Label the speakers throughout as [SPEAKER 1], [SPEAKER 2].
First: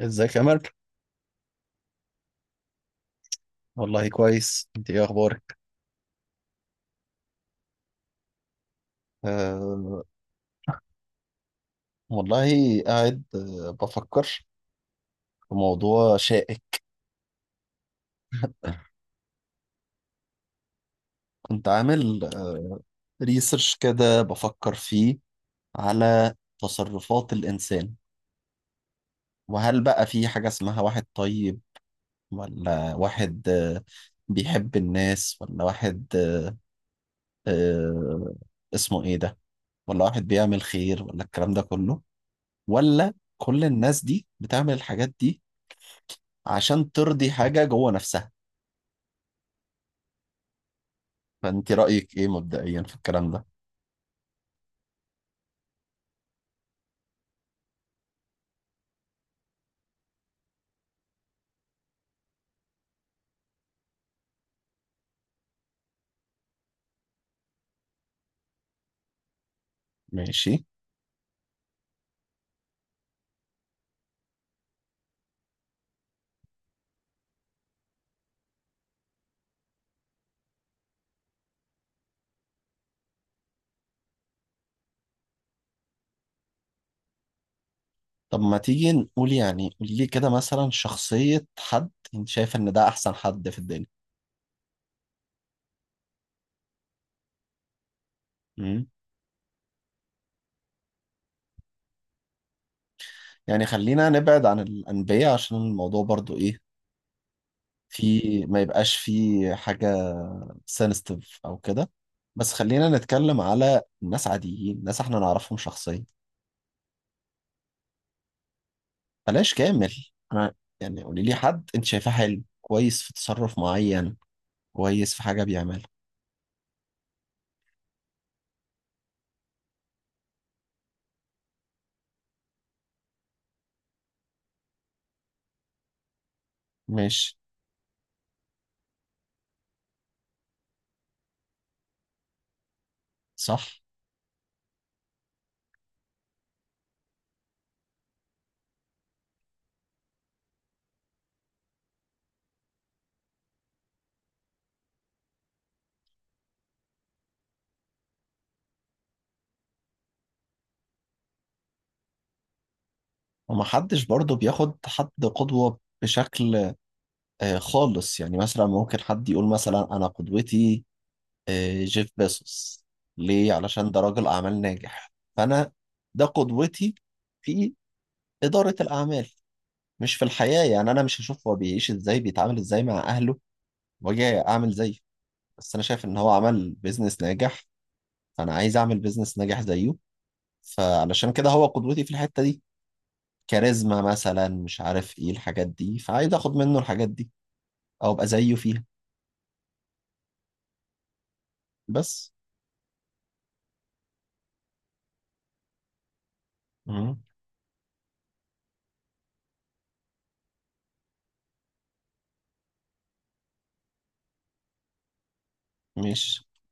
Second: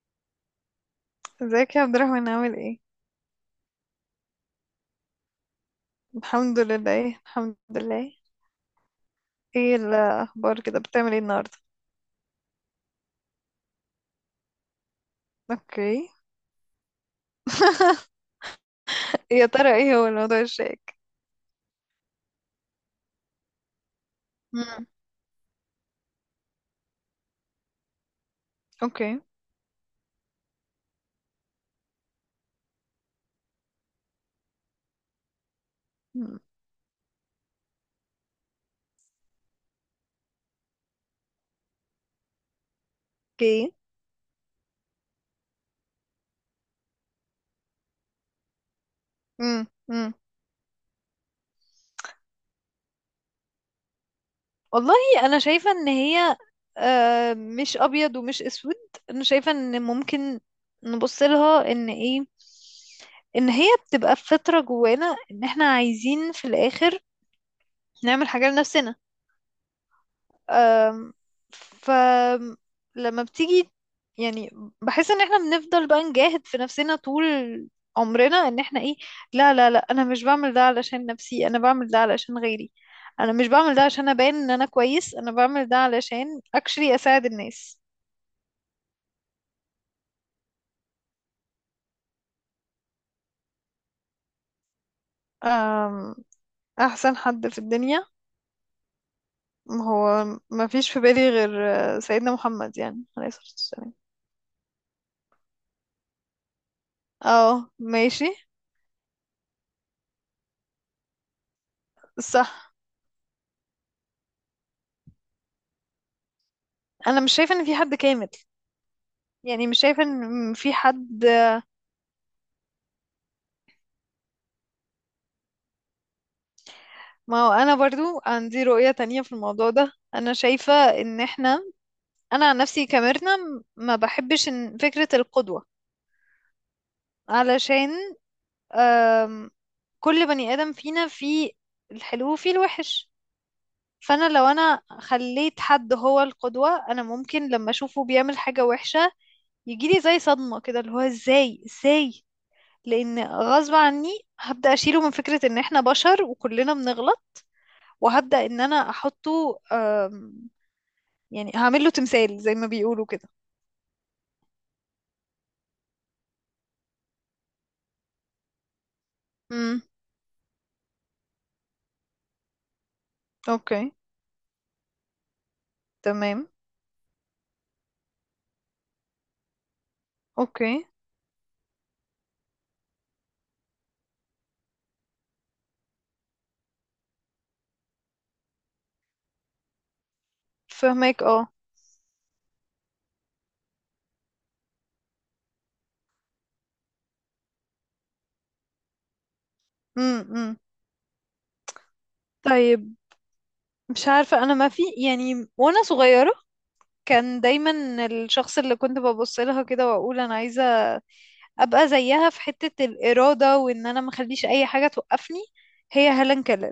[SPEAKER 1] ازيك يا أمل؟
[SPEAKER 2] ازيك يا عبد الرحمن، عامل ايه؟
[SPEAKER 1] والله كويس. انت ايه اخبارك؟
[SPEAKER 2] الحمد لله، ايه، الحمد لله. ايه
[SPEAKER 1] أه.
[SPEAKER 2] الاخبار كده؟ بتعمل ايه النهارده؟
[SPEAKER 1] والله قاعد بفكر في
[SPEAKER 2] اوكي.
[SPEAKER 1] موضوع شائك.
[SPEAKER 2] يا ترى ايه هو الموضوع الشائك؟
[SPEAKER 1] كنت عامل ريسيرش كده، بفكر
[SPEAKER 2] مم.
[SPEAKER 1] فيه على تصرفات الانسان.
[SPEAKER 2] اوكي.
[SPEAKER 1] وهل بقى في حاجة اسمها واحد طيب، ولا واحد بيحب الناس، ولا واحد
[SPEAKER 2] مم.
[SPEAKER 1] أه اسمه ايه ده، ولا واحد بيعمل خير، ولا الكلام ده كله، ولا كل
[SPEAKER 2] اوكي.
[SPEAKER 1] الناس دي بتعمل الحاجات دي عشان ترضي حاجة جوه نفسها؟
[SPEAKER 2] مم. مم.
[SPEAKER 1] فانت رأيك ايه مبدئيا في الكلام ده؟
[SPEAKER 2] والله، انا شايفه ان هي مش ابيض ومش اسود. انا شايفه ان ممكن نبص لها ان ايه، ان هي بتبقى فطره جوانا، ان احنا عايزين في الاخر نعمل حاجه لنفسنا.
[SPEAKER 1] ماشي.
[SPEAKER 2] فلما بتيجي، يعني، بحس ان احنا بنفضل بقى نجاهد في نفسنا طول عمرنا ان احنا ايه، لا لا لا، انا مش بعمل ده علشان نفسي، انا بعمل ده علشان غيري. انا مش بعمل ده عشان ابان ان انا كويس، انا بعمل ده علشان اكشلي اساعد الناس.
[SPEAKER 1] طب ما تيجي نقول، يعني قولي لي كده مثلا، شخصية حد انت شايف ان ده احسن حد في الدنيا.
[SPEAKER 2] أم، احسن حد في الدنيا؟
[SPEAKER 1] امم.
[SPEAKER 2] هو ما فيش في بالي غير سيدنا محمد، يعني عليه الصلاة
[SPEAKER 1] يعني
[SPEAKER 2] والسلام.
[SPEAKER 1] خلينا نبعد عن الأنبياء عشان الموضوع برضو ايه،
[SPEAKER 2] اه،
[SPEAKER 1] في،
[SPEAKER 2] ماشي.
[SPEAKER 1] ما يبقاش فيه حاجة سنستيف او كده. بس
[SPEAKER 2] صح.
[SPEAKER 1] خلينا نتكلم على ناس عاديين، ناس احنا نعرفهم شخصيا.
[SPEAKER 2] انا مش شايفه ان في حد كامل.
[SPEAKER 1] بلاش
[SPEAKER 2] يعني مش
[SPEAKER 1] كامل.
[SPEAKER 2] شايفه
[SPEAKER 1] انا
[SPEAKER 2] ان في
[SPEAKER 1] يعني قولي
[SPEAKER 2] حد.
[SPEAKER 1] لي حد انت شايفاه حلو، كويس في تصرف معين، كويس في حاجة بيعملها.
[SPEAKER 2] ما هو انا برضو عندي رؤية تانية في الموضوع ده. انا شايفة ان احنا، انا عن نفسي كميرنا ما بحبش إن فكرة القدوة.
[SPEAKER 1] ماشي.
[SPEAKER 2] علشان آم، كل بني ادم فينا فيه الحلو وفيه الوحش.
[SPEAKER 1] صح.
[SPEAKER 2] فانا لو انا خليت حد هو القدوة، انا ممكن لما اشوفه بيعمل حاجة وحشة يجيلي زي صدمة كده، اللي هو ازاي ازاي. لان غصب عني هبدأ اشيله من فكرة ان احنا بشر وكلنا بنغلط، وهبدأ ان انا احطه، يعني هعمل له تمثال زي ما بيقولوا كده.
[SPEAKER 1] ومحدش برضه بياخد حد قدوة بشكل خالص، يعني مثلا ممكن حد يقول
[SPEAKER 2] امم.
[SPEAKER 1] مثلا أنا قدوتي جيف بيزوس. ليه؟
[SPEAKER 2] اوكي.
[SPEAKER 1] علشان ده راجل أعمال ناجح، فأنا ده
[SPEAKER 2] تمام.
[SPEAKER 1] قدوتي في إدارة الأعمال، مش في الحياة.
[SPEAKER 2] اوكي.
[SPEAKER 1] يعني أنا مش هشوف هو بيعيش إزاي، بيتعامل إزاي مع أهله، وأجي أعمل زيه. بس أنا شايف إن هو عمل بيزنس ناجح، فأنا عايز أعمل بيزنس ناجح زيه.
[SPEAKER 2] فهمك.
[SPEAKER 1] فعلشان
[SPEAKER 2] اه.
[SPEAKER 1] كده هو قدوتي في الحتة دي. كاريزما مثلا، مش عارف إيه الحاجات دي، فعايز آخد منه الحاجات دي او ابقى زيه فيها.
[SPEAKER 2] امم.
[SPEAKER 1] بس.
[SPEAKER 2] طيب، مش عارفة، انا ما في، يعني وانا صغيرة
[SPEAKER 1] مم.
[SPEAKER 2] كان دايما الشخص اللي كنت ببص لها كده واقول انا عايزة ابقى زيها في حتة الإرادة، وان انا ما اخليش اي حاجة توقفني، هي
[SPEAKER 1] ماشي.
[SPEAKER 2] هيلين كيلر.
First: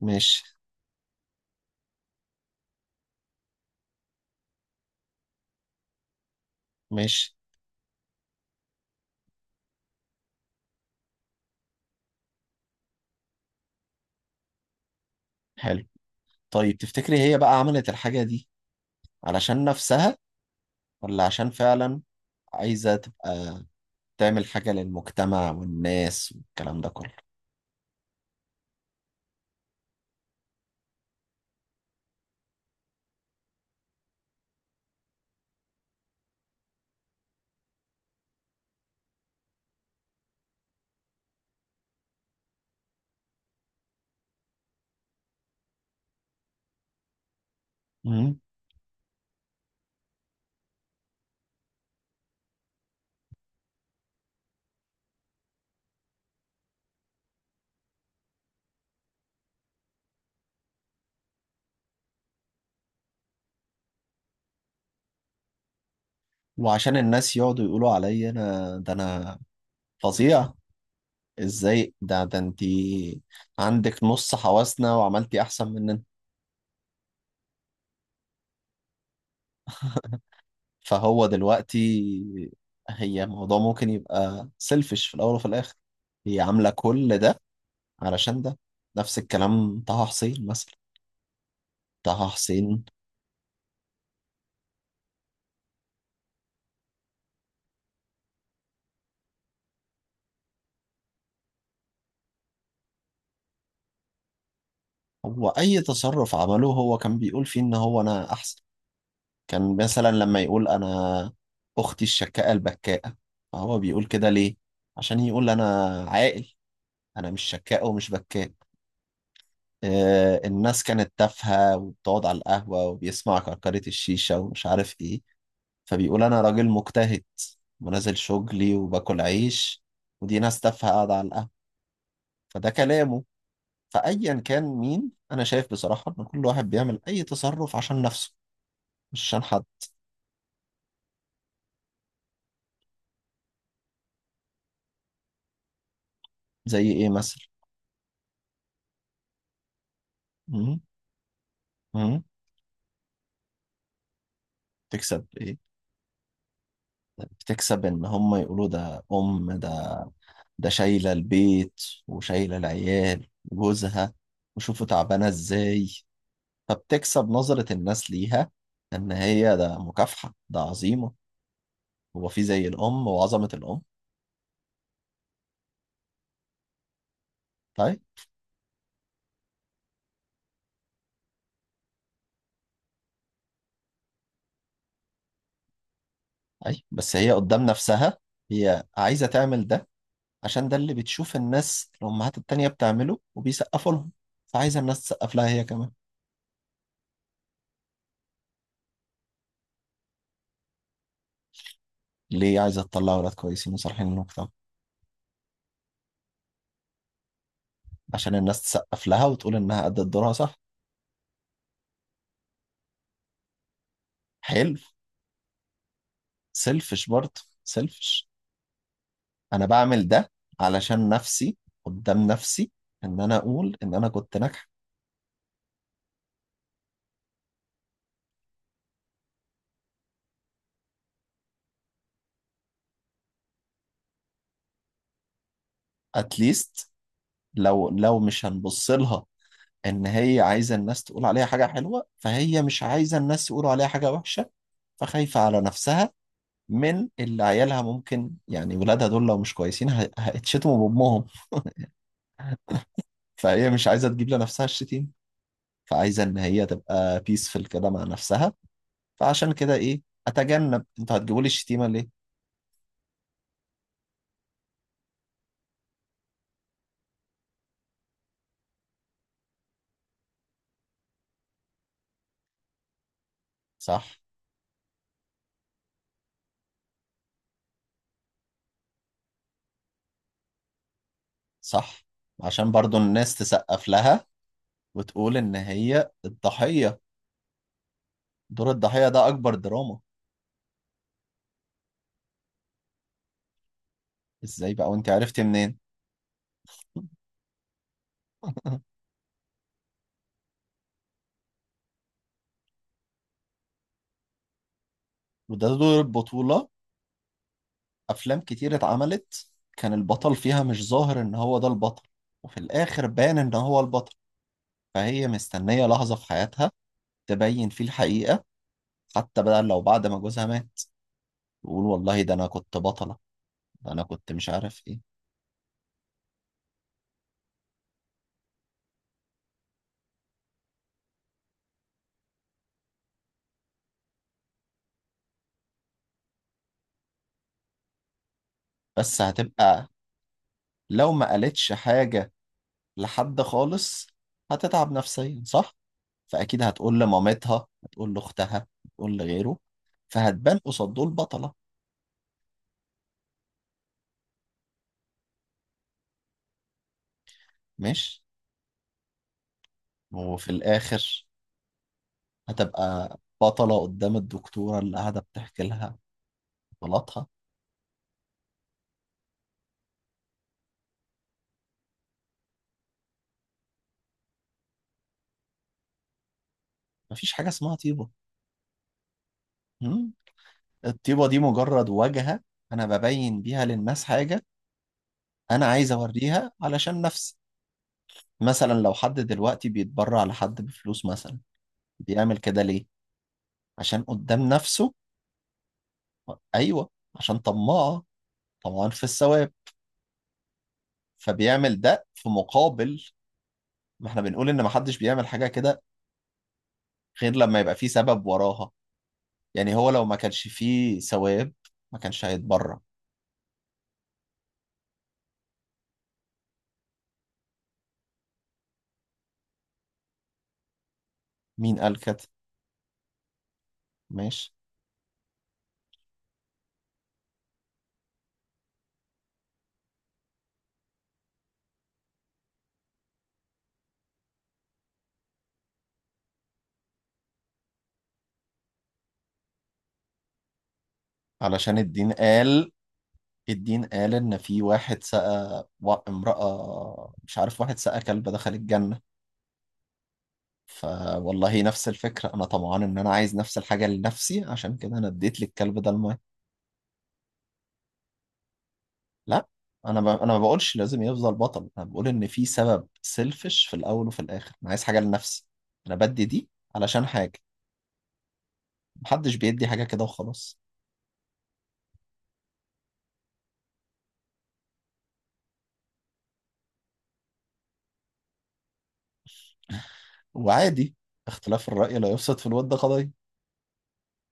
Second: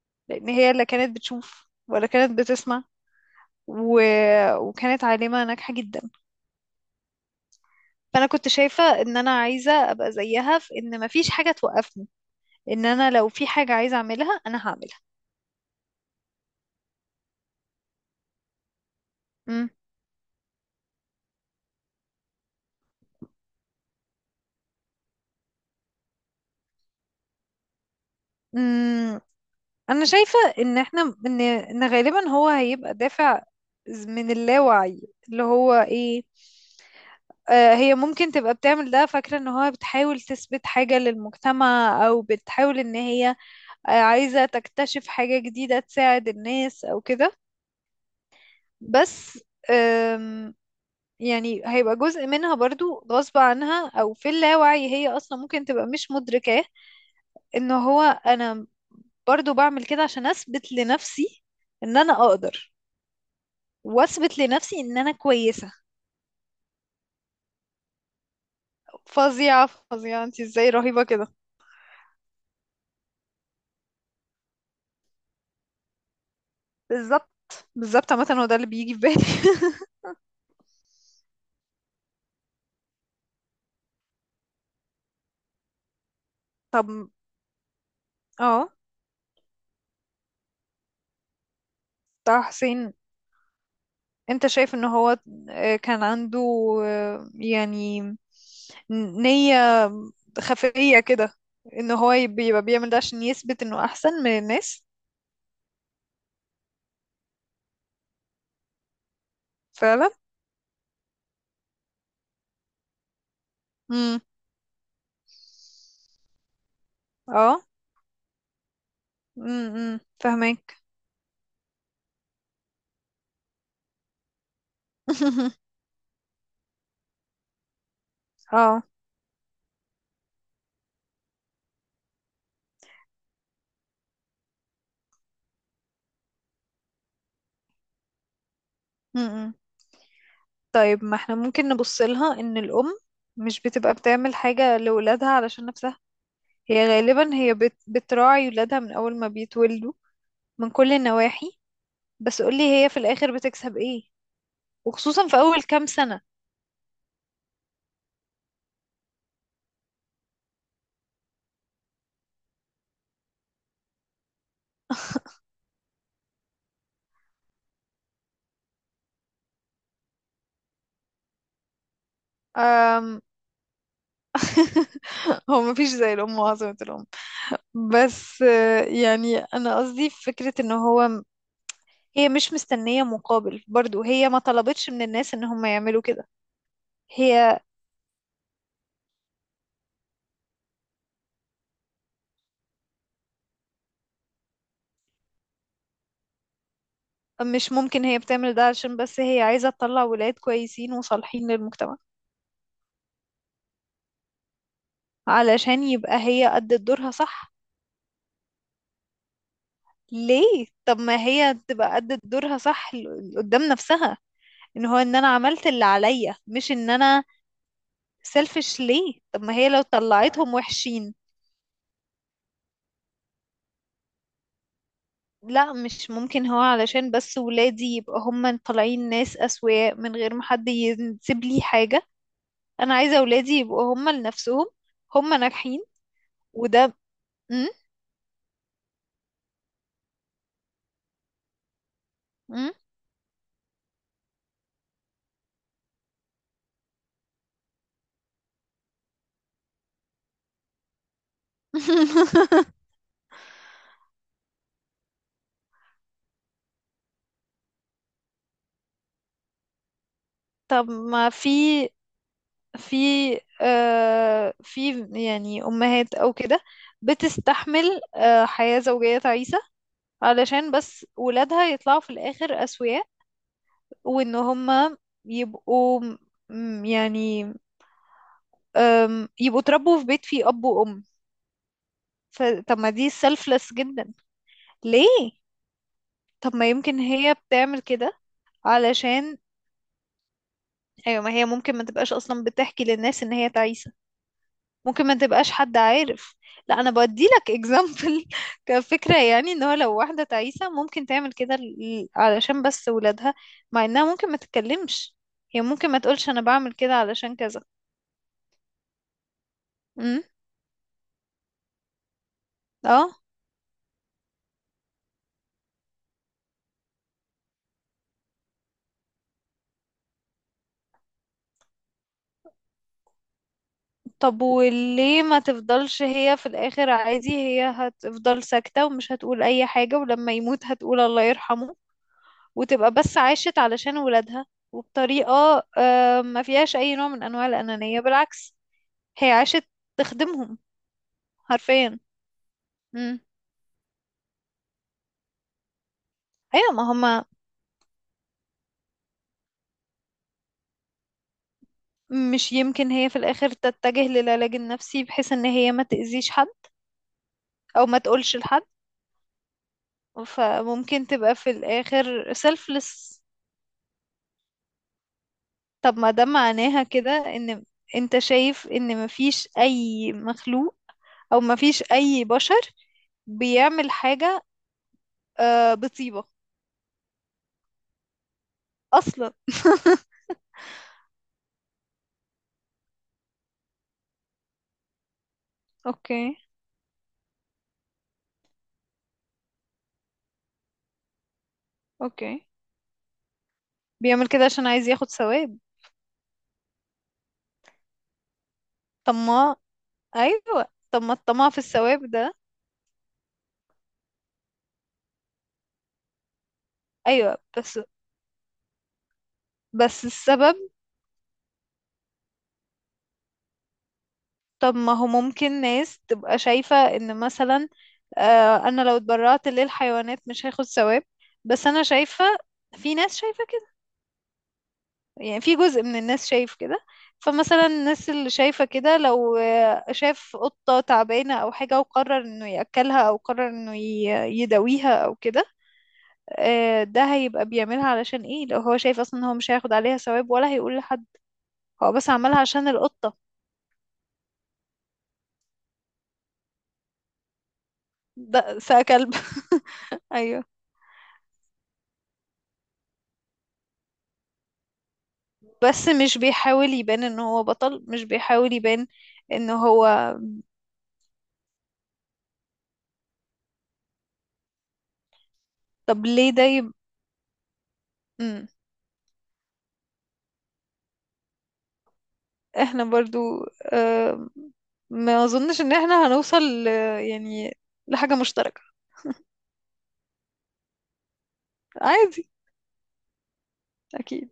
[SPEAKER 1] ماشي.
[SPEAKER 2] لان هي لا كانت بتشوف ولا كانت بتسمع و... وكانت عالمة ناجحة جدا.
[SPEAKER 1] ماشي.
[SPEAKER 2] فانا كنت شايفة ان انا عايزة ابقى زيها في ان ما فيش حاجة توقفني، ان انا لو في حاجة عايزة اعملها انا هعملها.
[SPEAKER 1] حلو. طيب تفتكري هي بقى عملت الحاجة دي علشان
[SPEAKER 2] مم.
[SPEAKER 1] نفسها، ولا عشان فعلا عايزة تبقى تعمل حاجة للمجتمع والناس والكلام ده كله؟
[SPEAKER 2] امم. انا شايفة ان احنا ان غالبا هو هيبقى دافع من اللاوعي، اللي هو ايه، هي ممكن تبقى بتعمل ده فاكرة ان هو بتحاول تثبت حاجة للمجتمع، او بتحاول ان هي عايزة تكتشف حاجة جديدة تساعد الناس او كده.
[SPEAKER 1] مم.
[SPEAKER 2] بس آم، يعني هيبقى جزء منها برضو غصب عنها، او في اللاوعي هي اصلا ممكن تبقى مش مدركاه، ان هو انا برضو بعمل كده عشان اثبت لنفسي ان انا اقدر، واثبت لنفسي ان انا كويسة.
[SPEAKER 1] وعشان الناس يقعدوا يقولوا عليا، انا ده انا.
[SPEAKER 2] فظيعة فظيعة، انت
[SPEAKER 1] فظيع.
[SPEAKER 2] ازاي، رهيبة كده.
[SPEAKER 1] ازاي ده انتي عندك نص حواسنا وعملتي احسن مننا.
[SPEAKER 2] بالظبط. بالظبط، عامة هو ده اللي بيجي في بالي.
[SPEAKER 1] فهو دلوقتي، هي الموضوع ممكن يبقى سيلفش في الأول وفي الآخر. هي عاملة
[SPEAKER 2] طب،
[SPEAKER 1] كل ده علشان ده.
[SPEAKER 2] اه.
[SPEAKER 1] نفس الكلام طه حسين مثلا. طه
[SPEAKER 2] طه
[SPEAKER 1] حسين.
[SPEAKER 2] حسين. انت شايف ان هو كان عنده يعني نية خفية كده، ان هو بيبقى بيعمل ده عشان يثبت انه احسن من الناس.
[SPEAKER 1] هو أي تصرف عمله، هو كان بيقول فيه إن هو أنا أحسن. كان
[SPEAKER 2] فعلا.
[SPEAKER 1] مثلا لما يقول أنا أختي الشكاءة البكاءة، فهو بيقول
[SPEAKER 2] امم.
[SPEAKER 1] كده ليه؟ عشان يقول أنا عاقل، أنا مش
[SPEAKER 2] اه،
[SPEAKER 1] شكاء ومش بكاء.
[SPEAKER 2] امم، فهمك.
[SPEAKER 1] الناس كانت تافهة، وبتقعد على القهوة وبيسمع كركرة الشيشة ومش عارف إيه، فبيقول أنا راجل مجتهد ونازل شغلي
[SPEAKER 2] اه،
[SPEAKER 1] وباكل عيش، ودي ناس تافهة قاعدة على القهوة. فده كلامه. فأيا كان مين، أنا شايف بصراحة إن كل واحد بيعمل أي تصرف عشان نفسه، مش عشان
[SPEAKER 2] امم.
[SPEAKER 1] حد.
[SPEAKER 2] طيب، ما احنا ممكن نبص لها ان الام مش بتبقى بتعمل حاجة لولادها علشان نفسها.
[SPEAKER 1] زي
[SPEAKER 2] هي
[SPEAKER 1] إيه
[SPEAKER 2] غالبا
[SPEAKER 1] مثلا؟
[SPEAKER 2] هي بتراعي ولادها من اول ما بيتولدوا، من
[SPEAKER 1] م؟
[SPEAKER 2] كل النواحي.
[SPEAKER 1] م؟
[SPEAKER 2] بس قولي، هي في الاخر بتكسب ايه،
[SPEAKER 1] تكسب
[SPEAKER 2] وخصوصا في
[SPEAKER 1] إيه؟
[SPEAKER 2] اول كام سنة؟
[SPEAKER 1] بتكسب إن هم يقولوا ده أم، ده ده شايلة البيت وشايلة العيال وجوزها، وشوفوا تعبانة إزاي. فبتكسب نظرة الناس ليها إن هي ده مكافحة، ده عظيمة. هو في زي الأم
[SPEAKER 2] أم...
[SPEAKER 1] وعظمة الأم.
[SPEAKER 2] هو مفيش زي الام وعظمة الام.
[SPEAKER 1] طيب.
[SPEAKER 2] بس يعني انا قصدي في فكرة ان هو هي مش مستنية مقابل، برضو هي ما طلبتش من الناس ان هم يعملوا كده.
[SPEAKER 1] أي بس هي
[SPEAKER 2] هي.
[SPEAKER 1] قدام نفسها، هي عايزة تعمل ده عشان ده اللي بتشوف الناس الأمهات التانية بتعمله وبيسقفوا لهم، فعايزة الناس تسقف لها هي كمان.
[SPEAKER 2] مش ممكن هي بتعمل ده عشان بس هي عايزة تطلع ولاد كويسين وصالحين للمجتمع؟
[SPEAKER 1] ليه عايزة تطلع ولاد كويسين وصالحين للمجتمع؟
[SPEAKER 2] علشان يبقى هي أدت دورها صح.
[SPEAKER 1] عشان الناس تسقف لها وتقول إنها أدت دورها صح.
[SPEAKER 2] ليه؟ طب ما هي تبقى أدت دورها صح قدام نفسها،
[SPEAKER 1] حلو.
[SPEAKER 2] ان هو ان انا عملت اللي عليا، مش ان
[SPEAKER 1] سيلفش
[SPEAKER 2] انا.
[SPEAKER 1] برضه سيلفش.
[SPEAKER 2] سيلفش ليه؟ طب ما
[SPEAKER 1] أنا
[SPEAKER 2] هي لو
[SPEAKER 1] بعمل ده
[SPEAKER 2] طلعتهم
[SPEAKER 1] علشان
[SPEAKER 2] وحشين،
[SPEAKER 1] نفسي، قدام نفسي، إن أنا أقول إن أنا كنت ناجحة.
[SPEAKER 2] لا مش ممكن، هو علشان بس ولادي يبقى هم طالعين ناس أسوياء، من غير ما حد يسيب لي حاجة. انا عايزة ولادي يبقوا هم لنفسهم، هم ناجحين.
[SPEAKER 1] أتليست
[SPEAKER 2] وده
[SPEAKER 1] لو مش هنبص لها ان هي عايزه الناس تقول عليها حاجه حلوه، فهي
[SPEAKER 2] م?
[SPEAKER 1] مش عايزه الناس يقولوا عليها حاجه وحشه، فخايفه على نفسها. من اللي عيالها ممكن، يعني ولادها دول لو مش كويسين هيتشتموا بامهم. فهي مش عايزه تجيب لنفسها الشتيم، فعايزه ان هي تبقى بيسفل كده مع نفسها. فعشان كده ايه، اتجنب،
[SPEAKER 2] طب،
[SPEAKER 1] انتوا
[SPEAKER 2] ما
[SPEAKER 1] هتجيبوا لي
[SPEAKER 2] في
[SPEAKER 1] الشتيمه ليه؟
[SPEAKER 2] في في، يعني أمهات أو كده بتستحمل حياة زوجية تعيسة علشان بس ولادها يطلعوا في الآخر أسوياء.
[SPEAKER 1] صح.
[SPEAKER 2] وإن هما يبقوا يعني يبقوا اتربوا في بيت فيه أب وأم.
[SPEAKER 1] صح. عشان
[SPEAKER 2] فطب ما
[SPEAKER 1] برضو
[SPEAKER 2] دي
[SPEAKER 1] الناس
[SPEAKER 2] selfless
[SPEAKER 1] تسقف
[SPEAKER 2] جدا.
[SPEAKER 1] لها
[SPEAKER 2] ليه؟
[SPEAKER 1] وتقول ان هي
[SPEAKER 2] طب ما يمكن
[SPEAKER 1] الضحيه،
[SPEAKER 2] هي بتعمل كده
[SPEAKER 1] دور الضحيه ده
[SPEAKER 2] علشان.
[SPEAKER 1] اكبر دراما.
[SPEAKER 2] أيوة، ما هي ممكن ما تبقاش أصلا بتحكي للناس إن هي تعيسة.
[SPEAKER 1] ازاي بقى
[SPEAKER 2] ممكن
[SPEAKER 1] وانت
[SPEAKER 2] ما
[SPEAKER 1] عرفتي
[SPEAKER 2] تبقاش حد
[SPEAKER 1] منين؟
[SPEAKER 2] عارف. لا انا بدي لك اكزامبل كفكره، يعني ان هو لو واحده تعيسه ممكن تعمل كده علشان بس ولادها، مع انها ممكن ما تتكلمش. هي
[SPEAKER 1] وده
[SPEAKER 2] ممكن
[SPEAKER 1] دور
[SPEAKER 2] ما تقولش انا
[SPEAKER 1] البطولة.
[SPEAKER 2] بعمل كده علشان كذا.
[SPEAKER 1] أفلام كتير اتعملت كان
[SPEAKER 2] امم.
[SPEAKER 1] البطل فيها مش ظاهر إن هو ده البطل، وفي الآخر
[SPEAKER 2] اه.
[SPEAKER 1] بان إن هو البطل. فهي مستنية لحظة في حياتها تبين فيه الحقيقة، حتى بقى لو بعد ما جوزها مات تقول والله ده أنا كنت بطلة، ده أنا كنت
[SPEAKER 2] طب
[SPEAKER 1] مش عارف إيه.
[SPEAKER 2] وليه ما تفضلش هي في الاخر عادي، هي هتفضل ساكته ومش هتقول اي حاجه، ولما يموت هتقول الله يرحمه، وتبقى بس عاشت علشان ولادها، وبطريقه ما فيهاش اي نوع من انواع الانانيه، بالعكس،
[SPEAKER 1] بس
[SPEAKER 2] هي عاشت
[SPEAKER 1] هتبقى
[SPEAKER 2] تخدمهم
[SPEAKER 1] لو ما قالتش
[SPEAKER 2] حرفيا.
[SPEAKER 1] حاجة
[SPEAKER 2] امم.
[SPEAKER 1] لحد خالص، هتتعب نفسيا صح؟ فأكيد
[SPEAKER 2] ايوه، ما
[SPEAKER 1] هتقول
[SPEAKER 2] هما،
[SPEAKER 1] لمامتها، هتقول لأختها، هتقول لغيره، فهتبان قصاد دول بطلة.
[SPEAKER 2] مش يمكن هي في الاخر تتجه للعلاج النفسي بحيث ان هي ما تأذيش حد، او ما
[SPEAKER 1] مش
[SPEAKER 2] تقولش لحد؟
[SPEAKER 1] وفي
[SPEAKER 2] فممكن
[SPEAKER 1] الآخر
[SPEAKER 2] تبقى في الاخر
[SPEAKER 1] هتبقى
[SPEAKER 2] سيلفلس.
[SPEAKER 1] بطلة قدام الدكتورة اللي قاعدة بتحكي لها
[SPEAKER 2] طب ما ده معناها كده
[SPEAKER 1] بطلاتها.
[SPEAKER 2] ان انت شايف ان مفيش اي مخلوق، او مفيش اي بشر بيعمل حاجة بطيبة
[SPEAKER 1] مفيش حاجة اسمها طيبة.
[SPEAKER 2] اصلا؟
[SPEAKER 1] مم؟ الطيبة دي مجرد واجهة. أنا ببين بيها للناس حاجة، أنا عايز
[SPEAKER 2] اوكي.
[SPEAKER 1] أوريها علشان نفسي. مثلا لو حد دلوقتي بيتبرع لحد بفلوس مثلا، بيعمل
[SPEAKER 2] اوكي،
[SPEAKER 1] كده ليه؟ عشان
[SPEAKER 2] بيعمل كده
[SPEAKER 1] قدام
[SPEAKER 2] عشان عايز
[SPEAKER 1] نفسه.
[SPEAKER 2] ياخد ثواب.
[SPEAKER 1] أيوه. عشان طماعة، طمعان في
[SPEAKER 2] طب
[SPEAKER 1] الثواب.
[SPEAKER 2] ما، ايوه، طب ما الطمع في
[SPEAKER 1] فبيعمل ده
[SPEAKER 2] الثواب
[SPEAKER 1] في
[SPEAKER 2] ده.
[SPEAKER 1] مقابل. ما احنا بنقول إن محدش بيعمل حاجة كده غير
[SPEAKER 2] ايوه
[SPEAKER 1] لما يبقى
[SPEAKER 2] بس.
[SPEAKER 1] فيه سبب وراها. يعني هو
[SPEAKER 2] بس
[SPEAKER 1] لو ما كانش
[SPEAKER 2] السبب.
[SPEAKER 1] فيه ثواب، ما كانش هيتبرع.
[SPEAKER 2] طب ما هو ممكن ناس تبقى شايفة ان مثلا انا لو اتبرعت للحيوانات مش هاخد ثواب، بس
[SPEAKER 1] مين
[SPEAKER 2] انا
[SPEAKER 1] قال كده؟
[SPEAKER 2] شايفة. في ناس شايفة كده،
[SPEAKER 1] ماشي.
[SPEAKER 2] يعني في جزء من الناس شايف كده. فمثلا الناس اللي شايفة كده لو شاف قطة تعبانة أو حاجة وقرر إنه يأكلها، أو قرر إنه يداويها أو كده، ده هيبقى بيعملها علشان إيه لو هو شايف أصلا إن هو مش هياخد عليها ثواب ولا هيقول لحد؟
[SPEAKER 1] علشان
[SPEAKER 2] هو بس
[SPEAKER 1] الدين
[SPEAKER 2] عملها عشان
[SPEAKER 1] قال.
[SPEAKER 2] القطة.
[SPEAKER 1] الدين قال ان في واحد سقى امرأة، مش عارف، واحد سقى كلب دخل
[SPEAKER 2] ده سا
[SPEAKER 1] الجنة.
[SPEAKER 2] كلب. أيوه،
[SPEAKER 1] فوالله نفس الفكرة، انا طمعان ان انا عايز نفس الحاجة لنفسي، عشان كده انا اديت للكلب
[SPEAKER 2] بس
[SPEAKER 1] ده الماء.
[SPEAKER 2] مش بيحاول يبان ان هو بطل، مش بيحاول يبان
[SPEAKER 1] لا،
[SPEAKER 2] ان هو.
[SPEAKER 1] انا ما بقولش لازم يفضل بطل، انا بقول ان في سبب سيلفش في الاول وفي الاخر، انا عايز حاجة لنفسي. انا
[SPEAKER 2] طب
[SPEAKER 1] بدي
[SPEAKER 2] ليه ده
[SPEAKER 1] دي علشان حاجة،
[SPEAKER 2] مم.
[SPEAKER 1] محدش بيدي حاجة كده وخلاص.
[SPEAKER 2] احنا برضو آم، ما اظنش ان احنا هنوصل ل- يعني لحاجة مشتركة.
[SPEAKER 1] وعادي، اختلاف الرأي لا
[SPEAKER 2] عادي.
[SPEAKER 1] يفسد في الود قضية.
[SPEAKER 2] اكيد.